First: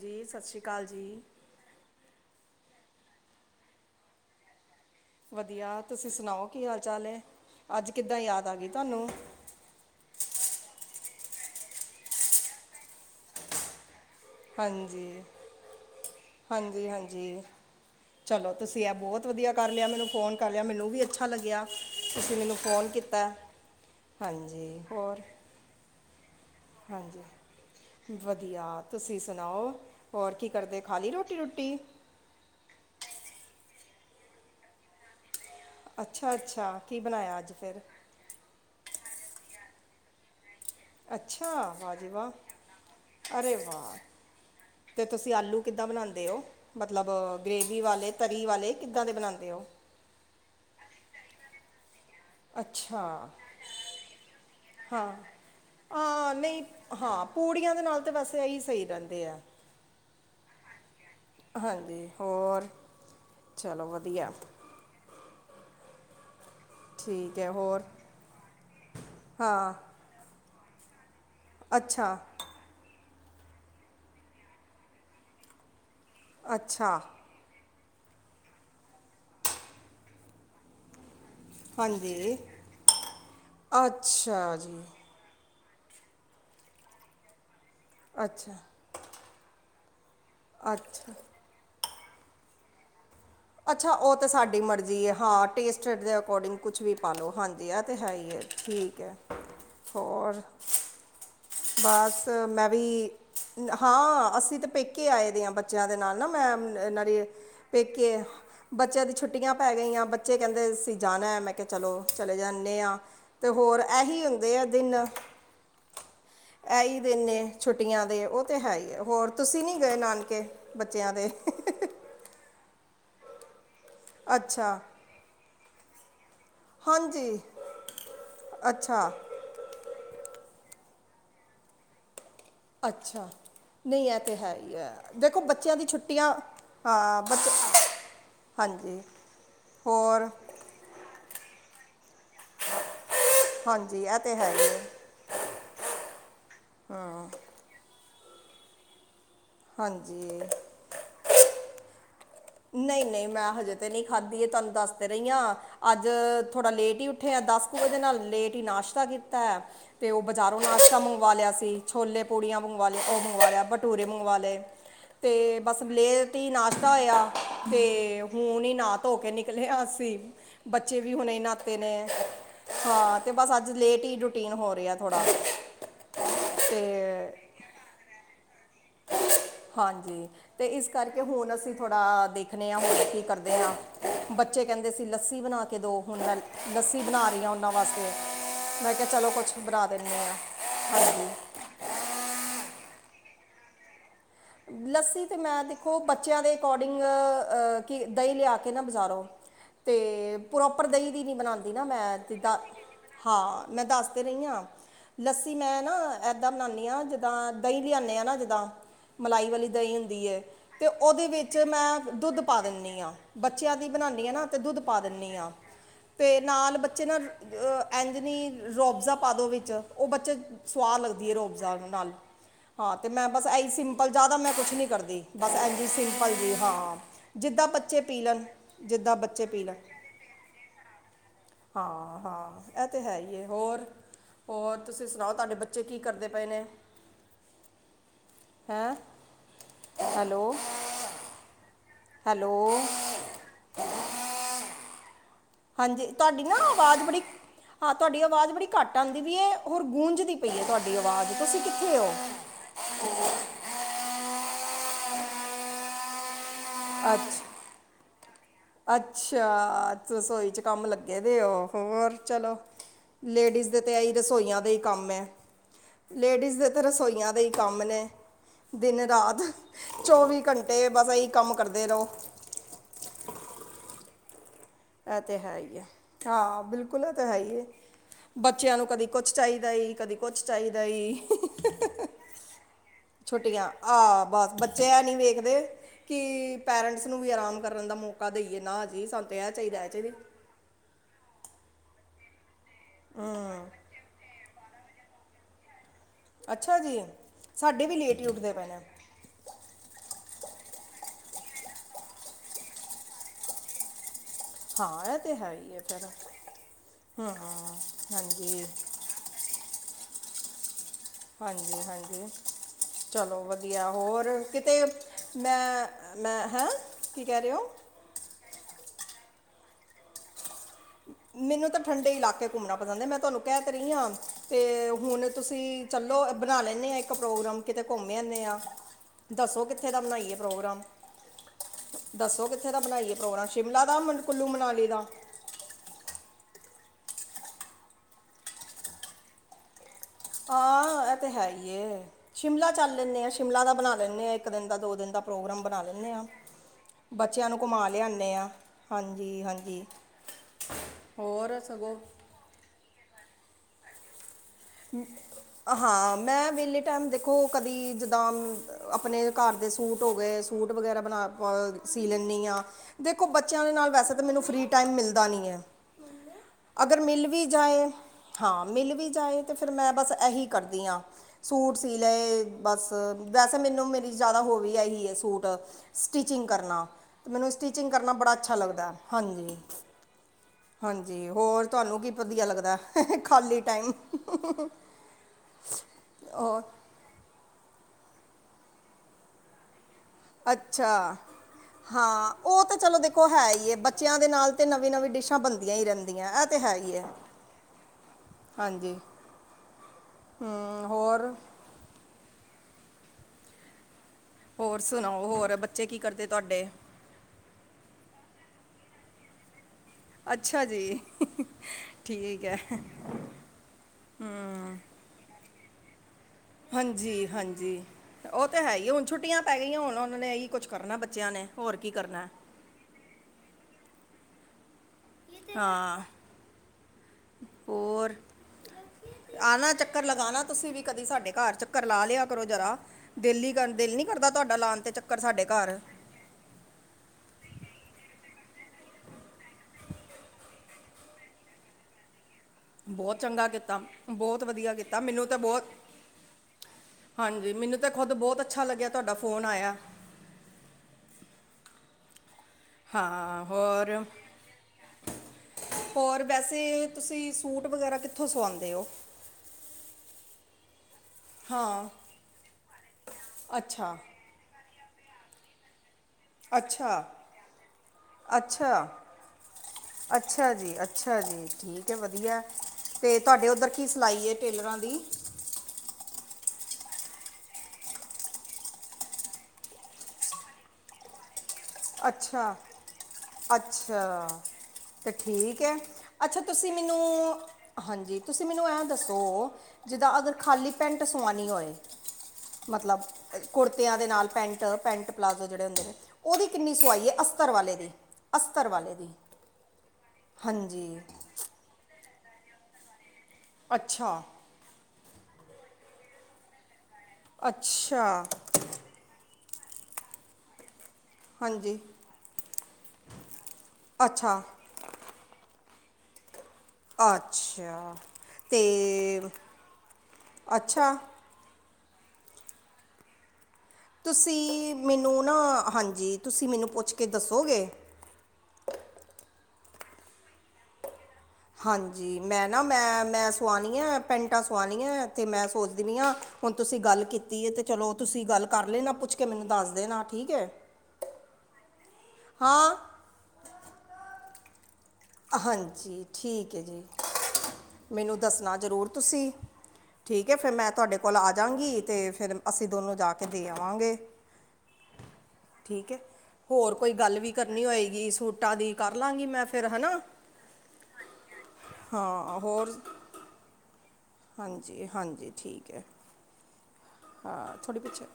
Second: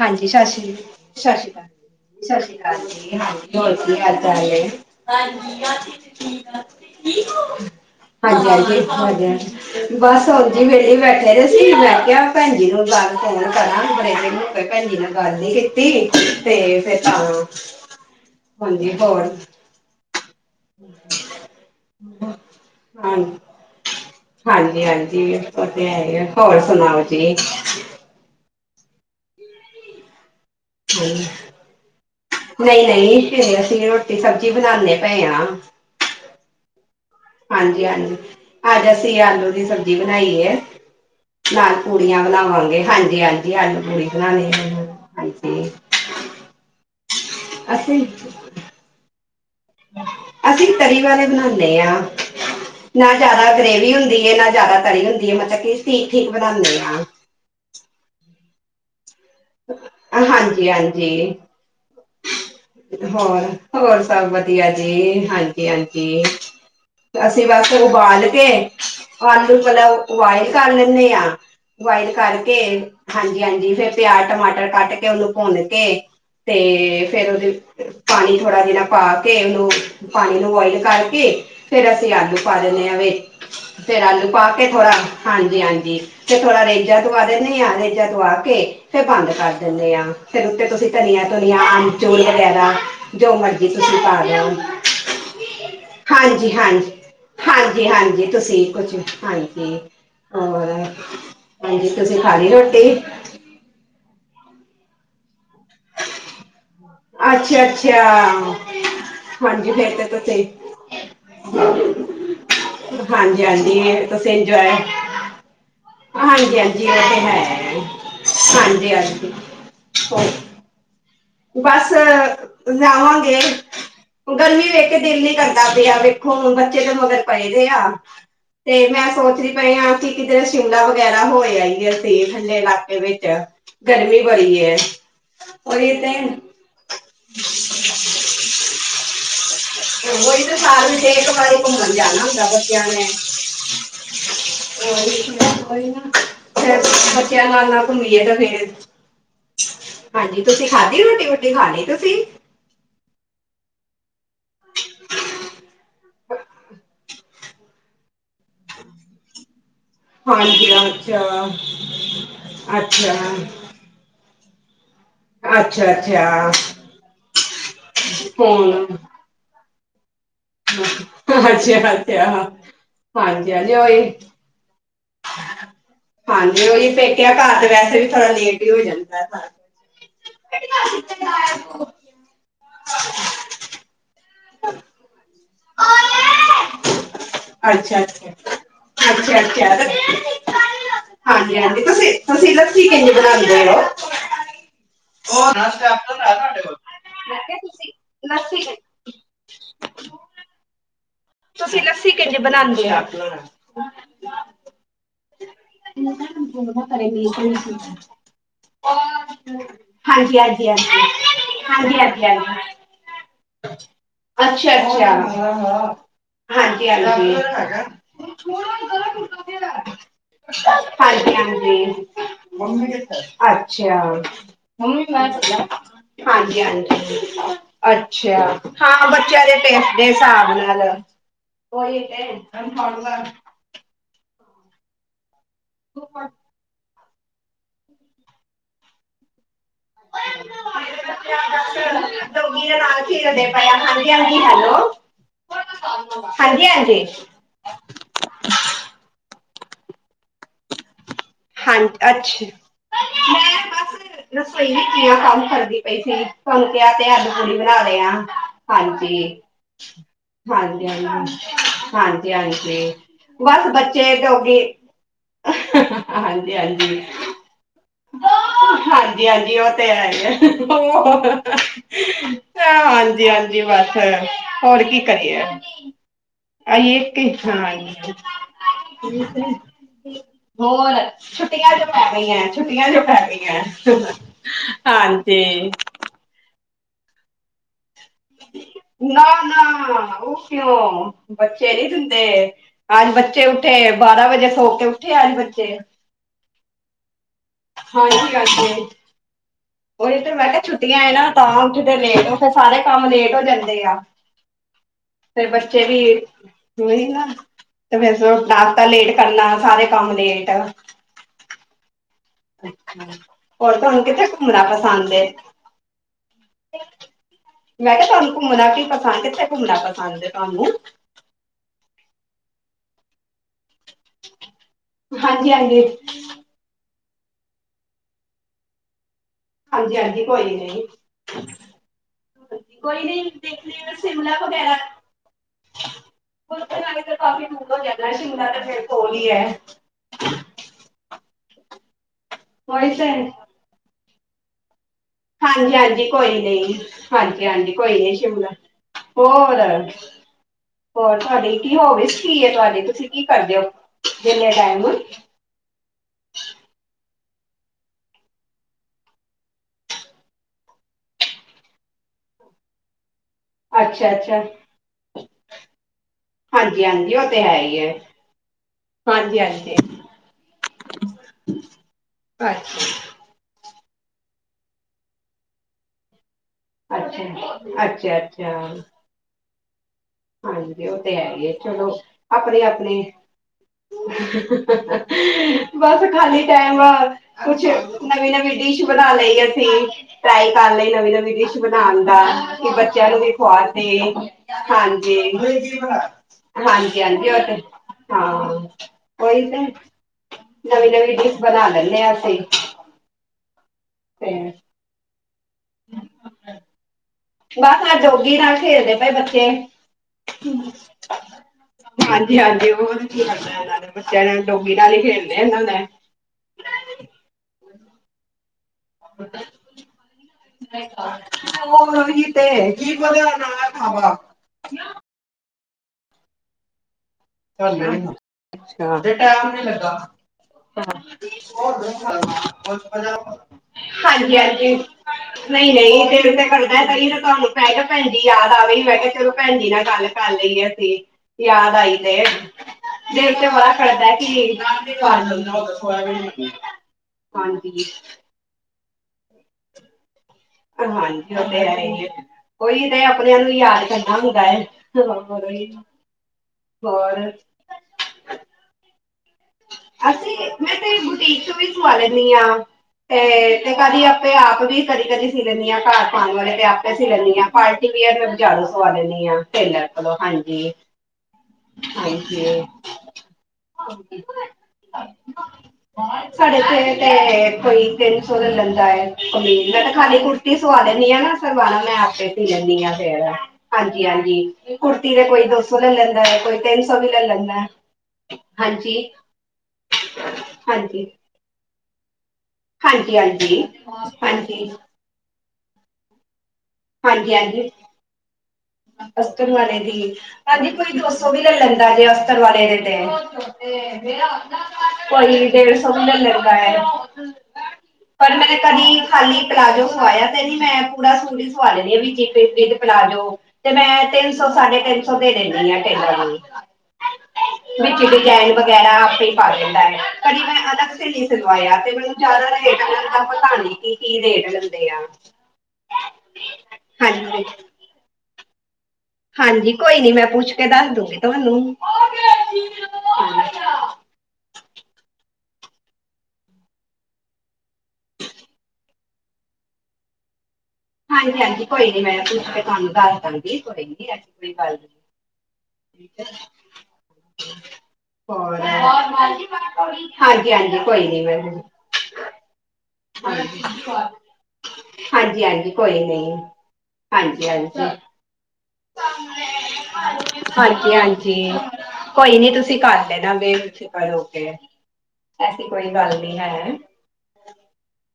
ਹਾਂਜੀ ਸਤਿ ਸ਼੍ਰੀ ਸ੍ਰੀੀ ਅਕਾਲ ਜੀ ਸਤਿ ਸ਼੍ਰੀ ਅਕਾਲ ਸਤਿ ਸ਼੍ਰੀ ਅਕਾਲ ਜੀ ਹਾਂਜੀ ਹੋਰ ਕੀ ਹਾਲ ਚਾਲਹੇ ਹਾਂਜੀ ਵਧੀਆ ਹਾਂਜੀ ਤੁਸੀਂ ਸੁਣਾਓ ਕੀ ਹਾਲ ਚਾਲ ਹੈ ਅੱਜ ਕਿੱਦਾਂ ਯਾਦ ਆ ਗਈ ਤੁਹਾਨੂੰ ਹਜੀ ਬਸ ਜ ਵੇਲੇ ਬੈਠੇ ਲੈ ਭੈਣਜੀ ਨੂੰ ਗ ਫੋਨ ਕਰਾਂ ਗਏ ਭੈਣ ਜੀ ਹਾਂਜੀ ਨਾਲ ਗੱਲ ਨੀ ਕੀਤੀ ਤੇ ਹਾਂਜੀ ਫਿਰ ਤਾਂ ਹਾਂਜੀ ਚਲੋ ਤੁਸੀਂ ਹਾਂਜੀ ਇਹ ਹੋਰ ਬਹੁਤ ਵਧੀਆ ਕਰ ਲਿਆ ਮੈਨੂੰ ਫ਼ੋਨ ਕਰ ਲਿਆ ਮੈਨੂੰ ਵੀ ਅੱਛਾ ਲੱਗਿਆ ਤੁਸੀਂ ਮੈਨੂੰ ਫੋਨ ਹਾਂ ਕੀਤਾ ਹਾਂਜੀ ਹਾਂਜੀ ਉਹ ਤੇ ਹੈ ਹੀ ਆ ਹੋ ਸੁਨਾ ਜ ਹਾਂਜੀ ਵਧੀਆ ਤੁਸੀਂ ਸੁਣਾਓ ਹੋਰ ਕੀ ਕਰਦੇ ਖਾ ਲਈ ਰੋਟੀ ਰੁਟੀ ਨਹੀਂ ਨਹੀਂ ਇਹ ਸੀ ਰੋਟੀ ਸਬਜ਼ੀ ਬਣਾਦੇ ਪਏ ਆਾਂ ਅੱਛਾ ਅੱਛਾ ਕੀ ਬਣਾਇਆ ਅੱਜ ਫਿਰ ਹਾਂਜੀ ਹਾਂਜੀ ਹਜ ਸੀ ਆਲੂ ਦੀ ਸਬਜ਼ ਜੀ ਬਣਾਈਏ ਅੱਛਾ ਵਾਹਜੀ ਹਾਂਜੀ ਵਾਹ ਹਾਂਜੀ ਅਰੇ ਆਲੂ ਵਾਹ ਪੂੜੀ ਬਣਾਉਣੀ ਹੈ ਤੇ ਤੁਸੀਂ ਆਲੂ ਹਾਂਜੀ ਕਿੱਦਾਂ ਬਣਾਉਦੇ ਹੋ ਮਤਲਬ ਗ੍ਰੇਵੀ ਅਸੀਂ ਵਾਲੇ ਤਰੀ ਵਾਲੇ ਕਿੱਦਾਂ ਦੇ ਬਣਾਉਂਦੇ ਉਹ ਨ ਨ ਆ ਨਾ ਜਿਆਦਾ ਗ੍ਰੇਵੀ ਹੁੰਦੀ ਹੈ ਨਾ ਜਿਆਦਾ ਤਰੀ ਹੁੰਦੀ ਹੈ ਮਤਲਬ ਕਿ ਠੀਕ ਠੀਕ ਹਾਂ ਬਣਾਉਦੇ ਹਾਂ ਸਹੀ ਸਹੀ ਰਹਿੰਦਾ ਹਾਂਜੀ ਹਾਂਜੀ ਹਾਂਜੀ ਹੋਰ ਹੋਰ ਹੋਰ ਸਭ ਵਧੀਆ ਜੀ ਹਾਂਜੀ ਹਾਂਜੀ ਠੀਕ ਅਸੀਂ ਹੈ ਬਸ ਹੋਰ ਉਬਾਲ ਕੇ ਆਲੂ ਹਾਂ ਚੰਨਾ ਉਬਾਲ ਕਰ ਲੈਂਦੇ ਹਾਂ ਬੁਈਲ ਅੱਛਾ ਕਰਕੇ ਹਾਂਜੀ ਹਾਂਜੀ ਫੇਰ ਪਿਆਜ਼ ਟਮਾਟਰ ਕੱਟ ਕੇ ਉਹਨੂੰ ਭੁੰਨ ਕੇ ਅੱਛਾ! ਉਹ ਪਾਣੀ ਥੋੜਾ ਜਿਣਾ ਪਾ ਕੇ ਉਹਨੂੰ ਪਾਣੀ ਨੂੰ ਬੋਇਲ ਕਰਕੇ ਫੇਰ ਅਸੀਂ ਹਾਂਜੀ ਆਲੂ ਪਾ ਦਿੰਦੇ ਹਾਂ ਵੀ ਫੇਰ ਆਲੂ ਪਾ ਅੱਛਾ ਕੇ ਜੀ ਥੋੜਾ ਹਾਂਜੀ! ਹਾਂਜੀ ਤੇ ਥੋੜਾ [unintelligible] ਆਦੇ ਜਦੋਂ ਆ ਅੱਛਾ ਕੇ ਫਿਰ ਬੰਦ ਕਰਦੇ ਧਨੀਆ ਫਿਰ ਉੱਤੇ ਤੁਸੀਂ ਅੱਛਾ ਧਨੀਆ ਧੁਨੀਆ ਚੂਲ ਵਗੈਰਾ ਜੋ ਮਰਜ਼ੀ ਅੱਛਾ ਤੁਸੀਂ ਉਹ ਪਾ ਤਾਂ ਦਿਓ ਸਾਡੀ ਮਰਜ਼ੀ ਹੈ ਹਾਂ ਟੇਸਟ ਦੇ ਹਾਂਜੀ ਅਕੋਰਡਿੰਗ ਕੁਛ ਹਾਂਜੀ ਵੀ ਪਾ ਲਉ ਹਾਂਜੀ ਇਹ ਤਾਂ ਹੈ ਹਾਂਜੀ ਹੀ ਹੈ ਤੁਸੀਂ ਕੁਛ ਠੀਕ ਹੈ ਹਾਂਜੀ ਹੋਰ ਹਾਂਜੀ ਤੁਸੀਂ ਬਸ ਖਾ ਲਈ ਮੈਂ ਵੀ ਰੋਟੀ ਹਾਂ ਹਾਂ ਅਸੀਂ ਤੇ ਪੇਕੇ ਆਏ ਦੇ ਹਾਂ ਬੱਚਿਆਂ ਦੇ ਨਾਲ ਨਾ ਮੈਂ ਇਹਨਾਂ ਅੱਛਾ ਅੱਛਾ ਪੇਕੇ ਬੱਚਿਆਂ ਦੀ ਛੁੱਟੀਆਂ ਹਾਂਜੀ ਪੈ ਫੇਰ ਤੇ ਗਈਆਂ ਬੱਚੇ ਤੁਸੀਂ ਕਹਿੰਦੇ ਅਸੀਂ ਜਾਣਾ ਹੈ ਮੈਂ ਕਿਹਾ ਚਲੋ ਚਲੇ ਜਾਂਦੇ ਹਾਂ ਹਾਂਜੀ ਤੇ ਹੋਰ ਹਾਂਜੀ ਇਹੀ ਤੁਸੀਂ ਹੁੰਦੇ ਆ ਇੰਜੋਏ ਦਿਨ ਹਾਂਜੀ ਹਾਂਜੀ ਐਹੀ ਉਹ ਤੇ ਦਿਨ ਨੇ ਹੈ ਛੁੱਟੀਆਂ ਦੇ ਉਹ ਤੇ ਹੈ ਹੀ ਹਾਂਜੀ ਹੈ ਹੋਰ ਹਾਂਜੀ ਤੁਸੀਂ ਨੀ ਗਏ ਓਕੇ ਨਾਨਕੇ ਬੱਚਿਆਂ ਦੇ ਬਸ ਜਾਵਾਂਗੇ ਗਰਮੀ ਅੱਛਾ ਵੇਖ ਕੇ ਦਿਲ ਨੀ ਕਰਦਾ ਪਿਆ ਵੇਖੋ ਹੁਣ ਬੱਚੇ ਤਾਂ ਮਗਰ ਹਾਂਜੀ ਪਏਦੇ ਆ ਤੇ ਮੈਂ ਅੱਛਾ ਸੋਚਦੀ ਪਈ ਹਾਂ ਕਿਧਰੇ ਸ਼ਿਮਲਾ ਵਗੈਰਾ ਹੋਇਆ ਤੇ ਇਥੇ ਇਲਾਕੇ ਵਿੱਚ ਅੱਛਾ ਨਹੀਂ ਗਰਮੀ ਬੜੀ ਹੈ ਛੂੱਟੀਆਂ ਹਾਂ ਹਾਂਜੀ ਹੋਰ ਸਾਰੇ ਘੁੰਮਣ ਜਾਣਾ ਹੁੰਦਾ ਬੱਚਿਆਂ ਨੇ ਹਾਂਜੀ ਇਹ ਤੇ ਹੈ ਹੀ ਹੈ। ਕੋਈ ਨਾ ਫਿਰ ਬੱਚਿਆਂ ਨਾਲ ਹੀ ਘੁੰਮਣ ਹੁੰਦਾ ਇਹ ਤਾਂ ਫੇਰ ਹਾਂਜੀ! ਰੋਟੀ ਵੋਟੀ ਖਾਣੀ ਤੁਸੀਂ ਨਹੀਂ ਨਹੀਂ ਮੈਂ ਹਜੇ ਤੇ ਨਹੀਂ ਖਾਧੀ ਹੈ ਤੁਹਾਨੂੰ ਦੱਸ ਤੇ ਰਹੀ ਹਾਂ ਅੱਜ ਥੋੜਾ ਲੇਟ ਹੀ ਉਠੀ ਆ ਦਸ ਕੁ ਵਜੇ ਨਾਲ ਲੇਟ ਹੀ ਨਾਸ਼ਤਾ ਕੀਤਾ ਹੈ! ਅਤੇ ਉਹ ਬਜ਼ਾਰੋਂ ਹਾਂਜੀ ਨਾਸ਼ਤਾ ਮੰਗਵਾ ਅੱਛਾ ਲਿਆ ਸੀ ਛੋਲੇ ਪੂੜੀਆਂ ਮੰਗਵਾ ਅੱਛਾ ਲਈਆਂ ਉਹ ਮੰਗਵਾ ਲਿਆ ਭਟੂਰੇ ਮੰਗਵਾ ਲਏ ਅਤੇ ਬਸ ਅੱਛਾ ਲੇਟ ਹੀ ਅੱਛਾ ਨਾਸ਼ਤਾ ਹੋਇਆ! ਤੇ ਹੁਣ ਹੀ ਨਾ ਧੋ ਕੇ ਨਿਕਲੇ ਹਾ ਅਸੀ ਅਤੇੇ ਬੱਚੇ ਵੀ ਹੁਣੇ ਨਹਾਤੇ ਨੇ ਅੱਛਾ-ਅੱਛਾ ਹਾਂ ਤੇ ਬਸ ਅੱਜ ਹਾਂਜੀ-ਹਾਂਜੀ ਉਹੀ ਲੇਟ ਹੀ ਰੂਟੀਨ ਹੋ ਰਿਹਾ ਥੋੜਾ ਹਾਂਜੀ ਉਹੀ ਤੇ ਪੇਕਿਆ ਘਰ ਤੇ ਵੈਸੇ ਵੀ ਥੋੜਾ ਲੇਟ ਹੀ ਹੋ ਜਾਂਦਾ ਹਾਂਜੀ ਤੇ ਇਸ ਕਰਕੇ ਹੁਣ ਅਸੀਂ ਥੋੜ੍ਹਾ ਦੇਖਣੇੇ ਹਾਂ ਹੁਣ ਕੀ ਕਰਦੇ ਹਾਂ ਬੱਚੇ ਕਹਿੰਦੇ ਸੀ ਲੱਸੀ ਬਣਾ ਦੋ ਹੁਣ ਮੈਂ ਲੱਸੀ ਬਣਾ ਰਹੀ ਹਾਂ ਉਹਨਾਂ ਵਾਸਤੇ ਅੱਛਾ-ਅੱਛਾ ਮੈਂ ਕਿਹਾ ਚਲੋ ਕੁਛ ਬਣਾ ਦਿੰਦੀ ਹਾਂ ਅੱਛਾ-ਅੱਛਾ ਹਾਂਜੀ ਸੀ ਕਿੰਨੂੰ ਬਣਾਉਂਦੇ ਹੋ [unintelligible] ਲੱਸੀ ਤੇ ਮੈਂ ਕਿਹਾ ਦੇਖੋ ਤੁਸੀਂ ਬੱਚਿਆਂ ਦੇ ਅਕੋਰਡਿੰਗ ਅਹ ਕਿ ਦਹੀਂ ਲਿਆ ਲੱਸੀ ਕੇ ਨਾ ਬਜ਼ਾਰੋ ਤੇ ਪ੍ਰੋਪਰ ਦਹੀਂ ਨ ਬਣਾਂਦੀ ਤੁਸੀਂ ਨਾ ਲੱਸੀ ਮੈਂ ਕਿੰਜ ਜਿੱਦਾਂ ਬਣਾਉਂਦੇ ਹੋ? ਹਾਂ ਮੈਂ ਦੱਸਦੇ ਰਹੀ ਹਾਂ ਲੱਸੀ ਮੈਂ ਨਾ ਏਦਾਂ ਬਣਾਉਦੀ ਹਾਂ ਜਿੱਦਾਂ ਦਹੀਂ ਲਿਆਦੇ ਆ ਨਾ ਜਿੱਦਾਂ [unintelligible] ਮਲਾਈ ਵਾਲੀ ਦਹੀਂ ਹੁੰਦੀ ਹੈ ਹਾਂਜੀ-ਹਾਂਜੀ-ਹਾਂਜੀ ਤੇ ਉਹਦੇ ਵਿੱਚ ਮੈਂ ਦੁੱਧ ਹਾਂਜੀ-ਹਾਂਜੀ-ਹਾਂਜੀ ਪਾ ਦਿੰਦੀ ਹਾਂ ਬੱਚਿਆਂ ਦੀ ਬਣਾਉਦੀ ਹਾਂ ਨਾ ਤੇ ਦੁੱਧ ਪਾ ਅੱਛਾ-ਅੱਛਾ ਦਿੰਦੀ ਹਾਂ ਤੇ ਨਾਲ ਬੱਚੇ ਨਾ ਹਾਂਜੀ-ਹਾਂਜੀ ਇਂਝ ਨਹੀਂ ਰੁਹਵਜ਼ਾ ਪਾ ਦਿਉ ਵਿੱਚ ਉਹ ਬੱਚੇ ਸਵਾਦ ਲੱਗਦੀ ਹਾਂਜੀ ਹੈ ਰੂਹਬਜ਼ਾ ਨਾਲ ਹਾਂ ਹਾਂਜੀ ਅਤੇ ਮੈਂ ਬਸ ਇਹੀ ਸਿੰ ਅੱਛਾ ਹਾਂਜੀ ਸਿੰਪਲ ਜੀ ਹਾਂਜੀ ਹਾਂ ਜਿੱਦਾਂ ਬੱਚੇ ਪੀ ਅੱਛਾ ਲੈਣ ਹਾਂ ਜਿੱਦਾਂ ਬੱਚਿਆਂ ਬੱਚੇ ਦੇ ਪੀ ਲੈਣ ਟਸਟ ਦੇ ਹਿਸਾਬ ਨਾਲ ਉਹੀ ਹਾਂ ਤੇ ਹਾਂ ਇਹ ਤੇ ਹੈ ਹੀ ਹੈ ਹੋਰ ਹੋਰ ਤੁਸੀਂ ਸੁਣਾਓ ਤੁਹਾਡੇ ਬੱਚੇ ਕੀ ਕਰਦੇ ਪਏ ਨੇ ਹੈਂ ੋਗੀ ਹੈਲੋ ਨਾਲ ਖੇਰਦੇ ਪਏ ਹਾਂਜੀ ਹਾਂਜੀ ਹੈਲੋ [unintelligible] ਹਾਂਜੀ ਤੁਹਾਡੀ ਨਾ ਹਾਂਜੀ ਆਵਾਜ਼ ਹਾਂਜੀ ਬੜੀ ਹਾਂ ਤੁਹਾਡੀ ਆਵਾਜ਼ ਬੜੀ ਘੱਟ ਆਉਂਦੀ ਪਈ ਇਹ ਹੋਰ ਗੂੰਜਦੀ ਪਈਏ ਤੁਹਾਡੀ ਉਹ ਹਾਂਜੀ ਅੱਛਾ ਮੈਂ ਬਸ ਦੱਸੋ ਹੀ ਨਹੀਂ ਕਿ ਆ ਕੰਮ [unintelligible] ਫਰਦੀ ਪਈ ਸੀਗੀ [unintelligible] ਪੰਕਿਆ ਤੇ ਅ ਅੱਛਾ ਪੂੜੀ ਬਣਾ ਦੇ ਹ ਹਾਂਜੀ ਅੱਛਾ ਰਸੋਈ 'ਚ ਕੰਮ ਹਾਂਜੀ ਲੱਗੇ ਹਾਂਜੀ ਦੇ ਹੋ ਹੋਰ ਹਾਂਜੀ ਚਲੋ ਹਾਂਜੀ ਬਸ ਲੇਡੀਜ਼ ਦੇ ਤਾਂ ਇਹੀ ਬੱਚੇ ਦੋਗੇ ਰਸੋਈਆਂ ਦੇ ਹੀ ਕੰਮ ਹੈ [unintelligible] ਲੇਡੀਜ਼ ਦੇ ਤੇ ਰਸੋਈਆਂ ਦਾ ਹੀ ਕੰਮ ਨੇ ਦਿਨ ਹਾਂਜੀ ਰਾਤ ਹਾਂਜੀ ਉਹ ਤੇ ਹੈ ਘੰਟੇ ਬਸ ਇਹੀ ਕੰਮ ਕਰਦੇ ਰਹੋ ਆ ਹਾਂਜੀ ਹਾਂਜੀ ਬਸ ਹਾਂ ਇਹ ਤੇ ਹੈ ਹੀ ਆ ਹਾਂ ਆਈ ਬਿਲਕੁਲ ਇੱਕ ਤੇ ਹੈ ਹੀ ਹਾਂਜੀ ਬੱਚਿਆਂ ਨੂੰ ਕਦੇ ਕੁਛ ਚਾਹੀਦਾ ਕਦੀ ਕੁਛ ਚਾਹੀਦਾ ਹੋਰ ਛੁੱਟੀਆਂ ਜੋ ਪੈ ਗਈਆਂ ਛੁੱਟੀਆਂ ਜੋ ਪੈ ਗਈਆਂ ਛੁੱਟੀਆਂ ਆਹ ਬਸ ਬੱਚੇ ਐ ਨਹੀਂੀ ਵੇਖਦੇ ਹਾਂਜੀ ਕਿ ਪੈਰੈਂਟਸ ਨੂੰ ਵੀ ਆਰਾਮ ਕਰਨ ਦਾ ਮੌਕਾ ਕਾ ਦੇਈਏ ਨਾ ਜੀ ਸਾਨੂੰ ਹਾਂ ਉਹ ਕਿਉਂ ਬੱਚੇ। ਤੇ। ਅੱਜ ਬੱਚੇ ਹੂੰ ਉੱਠੇ ਬਾਰਾਂ ਵਜੇ ਸੋ ਕੇ ਉਠ ਕਠੇ ਆਏ ਬੱਚੇ। ਅੱਛਾ ਜੀ। ਸਾਡੇ ਵੀ ਹਾਂਜੀ ਲੇਟ ਹੀ ਉੱਠਦੇ ਪਏ ਨੇ ਹਾਂਜੀ। ਤੇ ਮੈਂ ਕਿਹਾ ਛੁੱਟੀਆਂ ਐ ਨਾ ਤਾਂ ਉਠਦੇ ਲੇਟ ਹੋ ਫਿਰ ਸਾਰੇ ਕੰਮ ਲੇਟ ਹੋ ਜਾਂਦੇ ਆ। ਹਾਂ ਇਹ ਤੇ ਹੈ ਹੀ ਹੈ ਬੱਚੇ ਵੀ ਫਿਰ ਨਈ ਨਾ ਹੂੰ ਹੂੰ, ਤੇ ਫੇਰ ਹਾਂਜੀ ਨਾਸ਼ਤਾ ਲੇਟ ਕਰਨਾ ਸਾਰੇ ਕੰਮ ਲੇਟ। [unintelligible] ਹਾਂਜੀ ਹਾਂਜੀ। ਚਲੋ ਵਧੀਆ ਤੁਹਾਨੂੰ ਕਿੱਥੇ ਹੋਰ ਘੁੰਮਣਾ ਕਿਤੇ ਪਸੰਦ ਏ ਮੈਂ ਮੈਂ ਹੈਂ ਕੀ ਕਹਿ ਰਹੇ ਹੋ? ਕਿਥੇ ਘੁੰਮਣਾ ਪਸੰਦ ਏ? ਮੈਨੂੰ ਤਾਂ [unintelligible] ਠੰਡੇ ਇਲਾਕੇ ਘੁੰਮਣਾ ਪਸੰਦ ਏ ਮੈਂ ਤੁਹਾਨੂੰ ਕਿਹ ਰਹੀ ਹਾਂ। ਤੇ ਹੁਣ ਹਾਂਜੀ ਤੁਸੀ ਹਾਂਜੀ ਚਲੋ ਬਣਾ ਲੈਂਨੇ ਆ ਪ੍ਰੋਗਰਾਮ ਕਿਤੇ ਘੁੰਮ ਆਨੇ ਆਂ। ਦੱਸੋ ਕਿੱਥੇ ਹਾਂਜੀ ਦਾ ਹਾਂਜੀ ਬਣਾਈਏ ਕੋਈ ਪ੍ਰੋਗਰਾਮ ਨਹੀਂ ਦੱਸੋ ਕਿੱਥੇ ਦਾ ਕੋਈ ਬਣਾਈਏ ਨਹੀਂ ਪ੍ਰੋਗਰਾਮ ਦੇਖ ਸ਼ਿਮਲਾ ਲਈ ਦਾ ਸ਼ਿਮਲਾ ਕੁੱਲੂ ਮਨਾਲੀ ਦਾ? ਕੁੱਲੂ ਮਨਾਲੀ ਤਾਂ ਕਾਫੀ ਦੂਰ ਹੋ ਜਾਂਦਾ ਸ਼ਿਮਲਾ ਤੇ ਫੇਰ ਕੋਲ ਹੀ ਹੈ। ਹਾਂ ਇਹ ਤੇ ਹੈ ਹੀ ਏ। ਸ਼ਿਮਲਾ ਚੱਲ ਉਹੀ ਲੈਂਨੇ ਆ ਤੇ ਸ਼ਿਮਲਾ ਦਾ ਬਣਾ ਲੇਨੇ ਆ ਇੱਕ ਦਿਨ ਦਾ ਦੋ ਦਿਨ ਦਾ ਪ੍ਰੋਗਰਾਮ ਹਾਂਜੀ ਬਣਾ ਹਾਂਜੀ ਲੈਨੇ ਆ ਕੋਈ ਨਹੀਂ ਹਾਂਜੀ ਬੱਚਿਆਂ ਨੂੰ ਹਾਂਜੀ ਘੁਮਾ ਕੋਈ ਨੀ ਲਿਆਨੇ ਸ਼ਿਮਲਾ ਆ ਹਾਂਜੀ ਹੋਰ ਹਾਂਜੀ ਹੋਰ ਤੁਹਾਡੇ ਕੀ ਹੋਬੀਸ ਕੀ ਹੈ? ਤੁਹਾਡੀ ਤੁਸੀ ਕੀ ਕਰਦੇ ਹੋ? ਵਿਹਲੇ ਟਾਈਮ ਹਾਂ ਮੈਂ ਵਿਹਲੇ ਟਾਈਮ ਦੇ ਦੇਖੋ ਕਦੀ ਜਿੱਦਾਂ ਆਪਣੇ ਘਰ ਦੇ ਸੂਟ ਹੋ ਗਏ ਸੂਟ ਵਗੈਰਾ ਬਣਾ ਅ ਸੀ ਲੈਂਨੀ ਹਾਂ। ਦੇਖੋ ਬੱਚਿਆਂ ਦੇ ਨਾਲ ਅੱਛਾ ਵੈਸੇ ਤਾਂ ਅੱਛਾ ਮੈਨੂੰ ਫਰੀ ਟਾਈਮ ਮਿਲਦਾ ਨਹੀਂ ਹੈ ਹਾਂਜੀ ਅਗਰ ਹਾਂਜੀ ਮਿਲ ਉਹ ਤੇ ਵੀ ਹੈ ਹੀ ਜਾਏ ਹੈ ਹਾਂ ਮਿਲ ਵੀ ਹਾਂਜੀ ਜਾਏ ਤੇ ਫੇਰ ਹਾਂਜੀ ਮੈਂ ਬਸ ਏਹੀ ਕਰਦੀ ਆਂ, ਸੂਟ ਸੀ ਲਏ ਅੱਛਾ ਬਸ ਵੈਸੇ ਮੈਨੂੰ ਮੇਰੀ ਜਿਆਦਾ ਹੋਵੀ ਐ ਹੀ ਐ, ਸੂਟ ਸਟਿਚ ਚਿੰਗ ਕਰਨਾ। ਅੱਛਾ ਮੈਨੂੰ ਸਟੀਚਿੰਗ ਕਰਨਾ ਬੜਾ ਅੱਛਾ ਲੱਗਦਾ ਐ। ਹਾਂਜੀ। ਉਹ ਤੇ ਹਾਂਜੀ ਹੈ ਹੀ ਹੈ ਹੋਰ ਚਲੋ ਤੁਆਨੂੰ ਕੀ ਵਧੀਆ ਆਪਣੇ ਲੱਗਦੈ, ਆਪਣੇ ਖਾਲੀ ਟਾਈਮ। ਬਸ ਖਾਲੀ ਉਹ ਟਾਈਮ ਕੁਛ ਨਵੀਂ ਨਵੀਂ ਡਿਸ਼ ਬਣਾ ਲਈ ਅਸੀ। ਟਰਾਈ ਕਰ ਲਈ ਨਵੀਂ ਅੱਛਾ ਨਵੀਂ ਡਿਸ਼ ਬਨਾਣ ਦਾ ਹਾਂ ਉਹ ਤੇ ਤਾਂ ਚਲੋ ਬੱਚਿਆਂ ਨੂੰ ਦੇਖੋ ਵੀ ਹੈ ਖਵਾ ਹੀ ਹੈ ਤੀ, ਬੱਚਿਆਂ ਦੇ ਨਾਲ ਤੇ ਨਵੀਂ ਹਾਂਜੀ। ਨਵੀਂ ਜੀ। ਡਿਸ਼ਾਂ ਬਣਦੀਆਂ ਹਾਂਜੀ ਹੀ ਰਹਿੰਦੀਆਂ ਇਹ ਤੇ ਹੈ ਹੀ ਹੈ ਹਾਂਜੀ ਉਹ ਤੇ। ਹਾਂ ਹਾਂਜੀ ਓਹੀ ਤੇ ਹਮ ਨਵੀਂ ਨਵੀਂ ਹੋਰ ਡਿਸ਼ ਬਣਾ ਲੈਂਨੇ ਆ ਅਸੀ। ਹੋਰ ਸੁਣਾਓ। ਹੋਰ ਅ ਬੱਚੇ ਕੀ ਕਰਦੇ ਤੁਆਡੇ? ਬਸ ਆ ਡੋਗੀ ਨਾਲ ਖੇਲਦੇ ਪਏ ਬੱਚੇ। ਅੱਛਾ ਜੀ ਹਾਂਜੀ, ਠੀਕ ਹੈ ਹਾਂਜੀ ਹੋਰ ਕੀ ਕਰਨਾ ਇਹਨਾਂ ਨੇ ਬੱਚਿਆਂ ਨਾਲ ਡੋਗੀ ਨਾਲ ਹੀ ਖੇਡਣੈ ਇਹਨਾਂ ਨੇ। ਹਾਂਜੀ। ਹਾਂਜੀ ਓ ਤੇ ਹੈ ਹੀ ਹੈ, ਹੁਣ ਛੁੱਟੀਆਂ ਪੈ ਗਈਆਂ ਹੁਣ ਉਹਨਾਂ ਨੇ ਇਹੀ ਕੁਝ ਕਰਨਾ ਬੱਚਿਆਂ ਨੇ ਕੀ ਹੋਰ ਕਰਨਾ ਓਹੀ ਹੈ। ਤੇ। [unintelligible] ਹਾਂ। ਹਾਂਜੀ ਹੋਰ ਆਣਾ ਚੱਕਰ ਲਗਾਣਾ ਤੁਸੀਂ ਵੀ ਕਦੀ ਸਾਡੇ ਘਰ ਚੱਕਰ ਲਾ ਲਿਆ ਕਰੋ ਜਰਾ ਦਿਲ ਹੀ ਕਰ ਦਿਲ ਨਹੀਂ ਕਰਦਾ ਤੁਹਾਡਾ ਹਾਂਜੀ, ਲਾਣ ਤੇ ਚੱਕਰ ਸਾਡੇ ਨਹੀਂ ਘਰ ਨਹੀਂ ਦਿਲ ਤੇ ਕਰਦਾ ਐ। ਤਾ ਈ ਤੇ ਤਾਨੂੰ ਮੈਂ ਕਿਆ, ਭੈਣ ਜੀ ਯਾਦ ਆ ਗਈ, ਮੈਂ ਕਿਆ ਚਲੋ ਭੈਣਜੀ ਨਾ ਗੱਲ ਕਰ ਲਈਏ ਫੇਰ। ਯਾਦ ਆਈ। ਦੇ ਬਹੁਤ ਦਿਲ ਚੰਗਾ ਤੇ ਬਾ ਕੀਤਾ ਕਰਦਾ ਬਹੁਤ ਕਿ ਵਧੀਆ ਕੀਤਾ [unintelligible] ਮੈਨੂੰ ਤਾਂ ਬਹੁਤ ਮੈਨੂੰ ਹਾਂਜੀ। ਤਾਂ ਖੁਦ ਬਹੁਤ ਅੱਛਾ ਲੱਗਿਆ ਤੁਹਾਡਾ ਫੋਨ ਆਇਆ। ਹਾਂਜੀ ਓ ਤੇ ਹੈ ਈ ਐ। ਹਾਂ ਹੋਰ। ਹੋਰ ਹੋਰ ਵੈਸੇ ਤੁਸੀਂ ਹੋਰ ਸੂਟ ਵਗੈਰਾ ਕਿੱਥੋਂ ਸਵਾਂਦੇ ਓ। ਅਸੀਂ, ਮੈਂ ਤੇ ਬੁਟੀਕ ਚ ਵੀ ਹਾਂ ਸੁਆ ਲੈਂਨੀ ਆਂ, ਤੇ ਤੇ ਅੱਛਾ ਕਦੀ ਆਪੇ ਆਪ ਵੀ ਕਦੀ ਕਦੀ ਸੀ ਲੈਂਨੀ ਆਂ। ਘਰ ਪਾਣ ਵਾਲੇ ਤੇ ਆਪੇ ਅੱਛਾ ਸੀ ਲੈਨੀ ਆ, ਪਾਰਟੀ ਵੇਅਰ ਮੈਂ ਬਜ਼ਾਰੋਂ ਅੱਛਾ ਸਵਾ ਲੈਂਨੀ ਆਂ, ਟੇਲਰ ਕੋਲੋਂ, ਅੱਛਾ ਹਾਂਜੀ। ਜੀ ਅੱਛਾ ਜੀ ਠੀਕ ਐ, ਵਧੀਐ। ਹਾਂਜੀ। ਤੇ ਤੁਹਾਡੇ ਓਧਰ ਕੀ ਸਿਲਾਈ ਐ, ਟੇਲਰਾਂ ਦੀ? ਸਾਡੇ ਤੇ ਤੇ ਕੋਈ ਤਿੰਨ ਸੌ ਦਾ ਲੈਂਦਾ ਐ, ਕਮੀਜ਼ ਦਾ ਤੇ ਖਾਲੀ ਕੁੁੜਤੀ ਸਵਾ ਲੈਨੀ ਆ ਨਾ। ਸਲਵਾਰਾਂ ਮੈਂ ਆਪੇ ਸੀ ਅੱਛਾ ਲੈਦੀਂ ਆਂ ਫੇਰ। ਹਾਂਜੀ- ਅੱਛਾ ਹਾਂਜੀ ਕੁੜਤੀ ਤੇ ਕੋਈ ਦੋ ਠੀਕ ਹੈ ਸੋ ਲੈ ਲੈਂਦਾ ਐ। ਅੱਛਾ ਤੁਸੀਂ ਮੈਨੂੰ, ਹਾਂਜੀ ਤੁਸੀਂ ਮੈਨੂੰ ਐਂ ਹਾਂਜੀ ਦੱਸੋ, ਜਿੱਦਾਂ ਅਗਰ ਖਾਲੀ ਪੈਂਟ ਹਾਂਜੀ ਸਵਾਣੀ ਹੋਵੇ। ਏ ਮਤਲਬ ਹਾਂਜੀ ਹਾਂਜੀ ਕੁੜਤਿਆਂ ਦੇ ਨਾਲ ਪੈਂਟ, ਹਾਂਜੀ ਪੈਂਟ ਪਲਾਜ਼ੋ ਜਿਹੜੇ ਹੁੰਦੇ ਨੇ ਉਹਦੀ ਕਿੰਨੀ ਸੁਆਈ ਹੈ। ਹਾਂਜੀ ਅਸਤਰ ਹਾਂਜੀ। ਵਾਲੇ ਦੀ ਅਸਤਰ ਵਾਲੇ ਦੀ ਅਸਤਰ ਵਾਲੇ ਦੀ ਹਾਂਜੀ ਕੋਈ ਦੋ ਸੋ ਵੀ ਲੈ ਲੈਂਦਾ। ਜੇ ਕਰਵਾਲੇ ਦੇ ਤੇ ਅੱਛਾ ਕੋਈ ਵੀ। ਡੇਢ ਸੌ ਵੀ ਲੈ ਲੈਂਦਾ ਅੱਛਾ ਪਰ ਮੈਂ ਕਦੀ ਖਾਲੀ। ਪਲਾਜੋ ਪਾਇਆ ਤੇ, ਨੀ ਮੈਂ ਪੂਰਾ ਸੁਟ ਸਿਲਵਾ ਹਾਂਜੀ ਲੈਂਦੀਆਂ ਆ, ਵਿਚ ਹੀ ਪਲਾਜੋ। ਤੇ ਮੈਂ ਤਿੰਨ ਅੱਛਾ ਸੌ, ਸਾਢੇ ਤਿੰਨ ਸੌ ਦੇ ਦਿੰਦੀ ਆ। [inaudible] ਅੱਛਾ ਵਿੱਚ ਡਿਜ਼ਾਇਨ ਵਗੈਰਾ ਅਤੇ ਆਪੇ ਹੀ ਪਾ ਦਿੰਦਾ ਹੈ, ਕਦੀ ਮੈਂ ਅੱਛਾ ਅਲਗ ਸੇ ਨਹੀਂ ਸਿਲਵਾਇਆ। ਮੈਨੂੰ ਜ਼ਿਆਦਾ ਰੇਟ ਦਾ ਤਾ ਪਤਾ ਨਹੀਂ। ਤੁਸੀਂ ਮੈਨੂੰ, ਨਾ ਹਾਂਜੀ? ਤੁਸੀਂ ਮੈਨੂੰ ਪੁੱਛ ਕੇ ਹਾਂਜੀ। ਦੱਸੋਗੇ? ਹਾਂਜੀ, ਕੋਈ ਨੀ। ਮੈਂ ਪੁੱਛ ਕੇ ਦੱਸ ਦੂੰਗੀ। ਤੁਹਾਨੂੰ। ਹਾਂਜੀ, ਮੈਂ ਨਾ ਹਾਂ, ਮੈਂ-ਮੈਂ ਸੁਆਣੀ ਆ ਪੈਂਟਾਂ। ਤੇ ਮੈਂ ਸੋਚਦੀ ਵੀ ਹਾਂ ਹੁਣ ਤੁਸੀਂ ਗੱਲ ਕੀਤੀ ਹੈ, ਤੇ ਚਲੋ ਤੁਸੀਂ ਗੱਲ ਕਰ ਲੈਣਾ, ਪੁੱਛ ਕੇ ਮੈਨੂੰ ਦੱਸ ਦੇਣਾ। ਠੀਕ ਹੈ। ਹਾਂਜੀ, ਹਾਂਜੀ। ਕੋਈ ਨੀ, ਮੈਂ ਪੁੱਛ ਕੇ ਹਾਂ ਤੁਵਾਨੁ ਦੱਸ ਦਾਗੀ। ਕੋਈ ਨੀ ਕੋਈ ਗੱਲ ਹਾਂਜੀ, ਨੀ। ਠੀਕ ਹੈ ਜੀ। ਮੈ ਹੋਰ ਹਾਂਜੀ ਹਾਂਜੀ ਕੋਈ ਨੀ ਮੈਂ ਹਾਂਜੀ ਹਾਂਜੀ ਹਾਂਜੀ ਠੀਕ ਹੈ। ਕੋਈ ਨੀ। ਹੋਰ ਕੋਈ ਗੱਲ ਵੀ ਹਾਂਜੀ ਕਰਨੀ ਹਾਂਜੀ ਹੋਏਗੀ ਸੂਟਾਂ ਦੀ, ਕਰ ਲਾਂਗੀ ਮੈਂ ਫੇਰ। ਹਨਾ? ਹਾਂਜੀ, ਹਾਂਜੀ। ਕੋਈ ਹਾਂ ਨੀ, ਹੋਰ ਤੁਸੀਂ ਕਰ ਲੈਣਾ ਬੇ ਹਾਂਜੀ ਹਾਂਜੀ ਐਸੀ ਠੀਕ ਹੈ ਕੋਈ ਗੱਲ ਨੀ ਹੈ। ਹਾਂ, ਥੋੜ੍ਹੇ ਪਿੱਛੇ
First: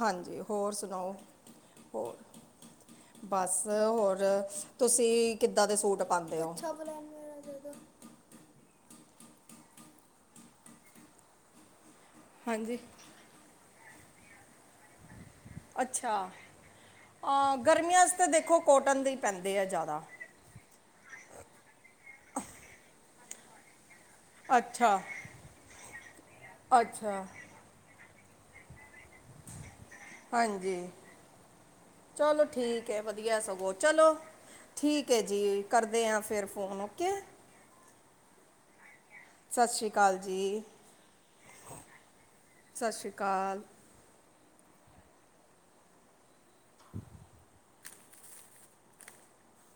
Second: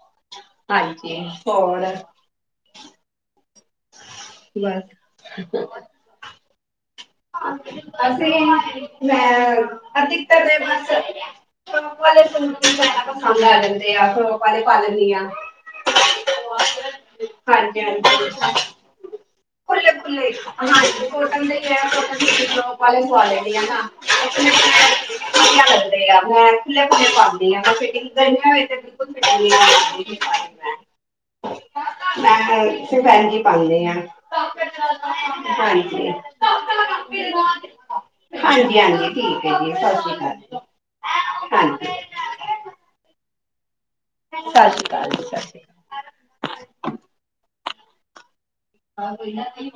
ਹਾਂਜੀ, ਹੋਰ ਸੁਣਾਓ। ਹੋਰ ਬਸ? ਹੋਰ? ਬਸ ਅਸੀਂ ਮੈਂ ਹਾਂਜੀ [unintelligible] [unintelligible] ਅੱਛਾ, ਅ ਹਾਂਜੀ ਗ਼ਰਮੀਆਂ ਵਾਸਤੇ ਹਾਂਜੀ ਦੇਖੋ ਕੋਟਨ ਦੇ ਪੈਂਦੇ ਆ ਖੁੱਲੇ ਜ਼ਿਆਦਾ। ਖੁੱਲੇ ਹਾਂਜੀ [unintelligible] ਅੱਛਾ [unintelligible] ਅੱਛਾ [unintelligible] ਮੈਂ। ਹਾਂਜੀ, ਮੈਂ ਚਲੋ ਠੀਕ ਹੈ। ਸਿਰਫ ਇੰਜ ਵਧੀਆ। ਹੀ ਸਗੋਂ ਪਾਉਂਦੀ ਹਾਂ। ਚਲੋ, ਠੀਕ ਹੈ ਜੀ, ਕਰਦੇ ਹਾਂਜੀ। ਆ ਫਿਰ ਫੋਨ ਓਕੇ। ਹਾਂਜੀ, ਹਾਂਜੀ। ਸਤਿ ਸ਼੍ਰੀ ਅਕਾਲ ਜੀ, ਹਾਂਜੀ ਸਤਿ ਸ੍ਰੀ ਅਕਾਲ। ਸਤਿ ਸ਼੍ਰੀ ਅਕਾਲ ਜੀ, ਸਤਿ ਸ਼੍ਰੀ ਅਕਾਲ। [inaudible] ਹਾਂਜੀ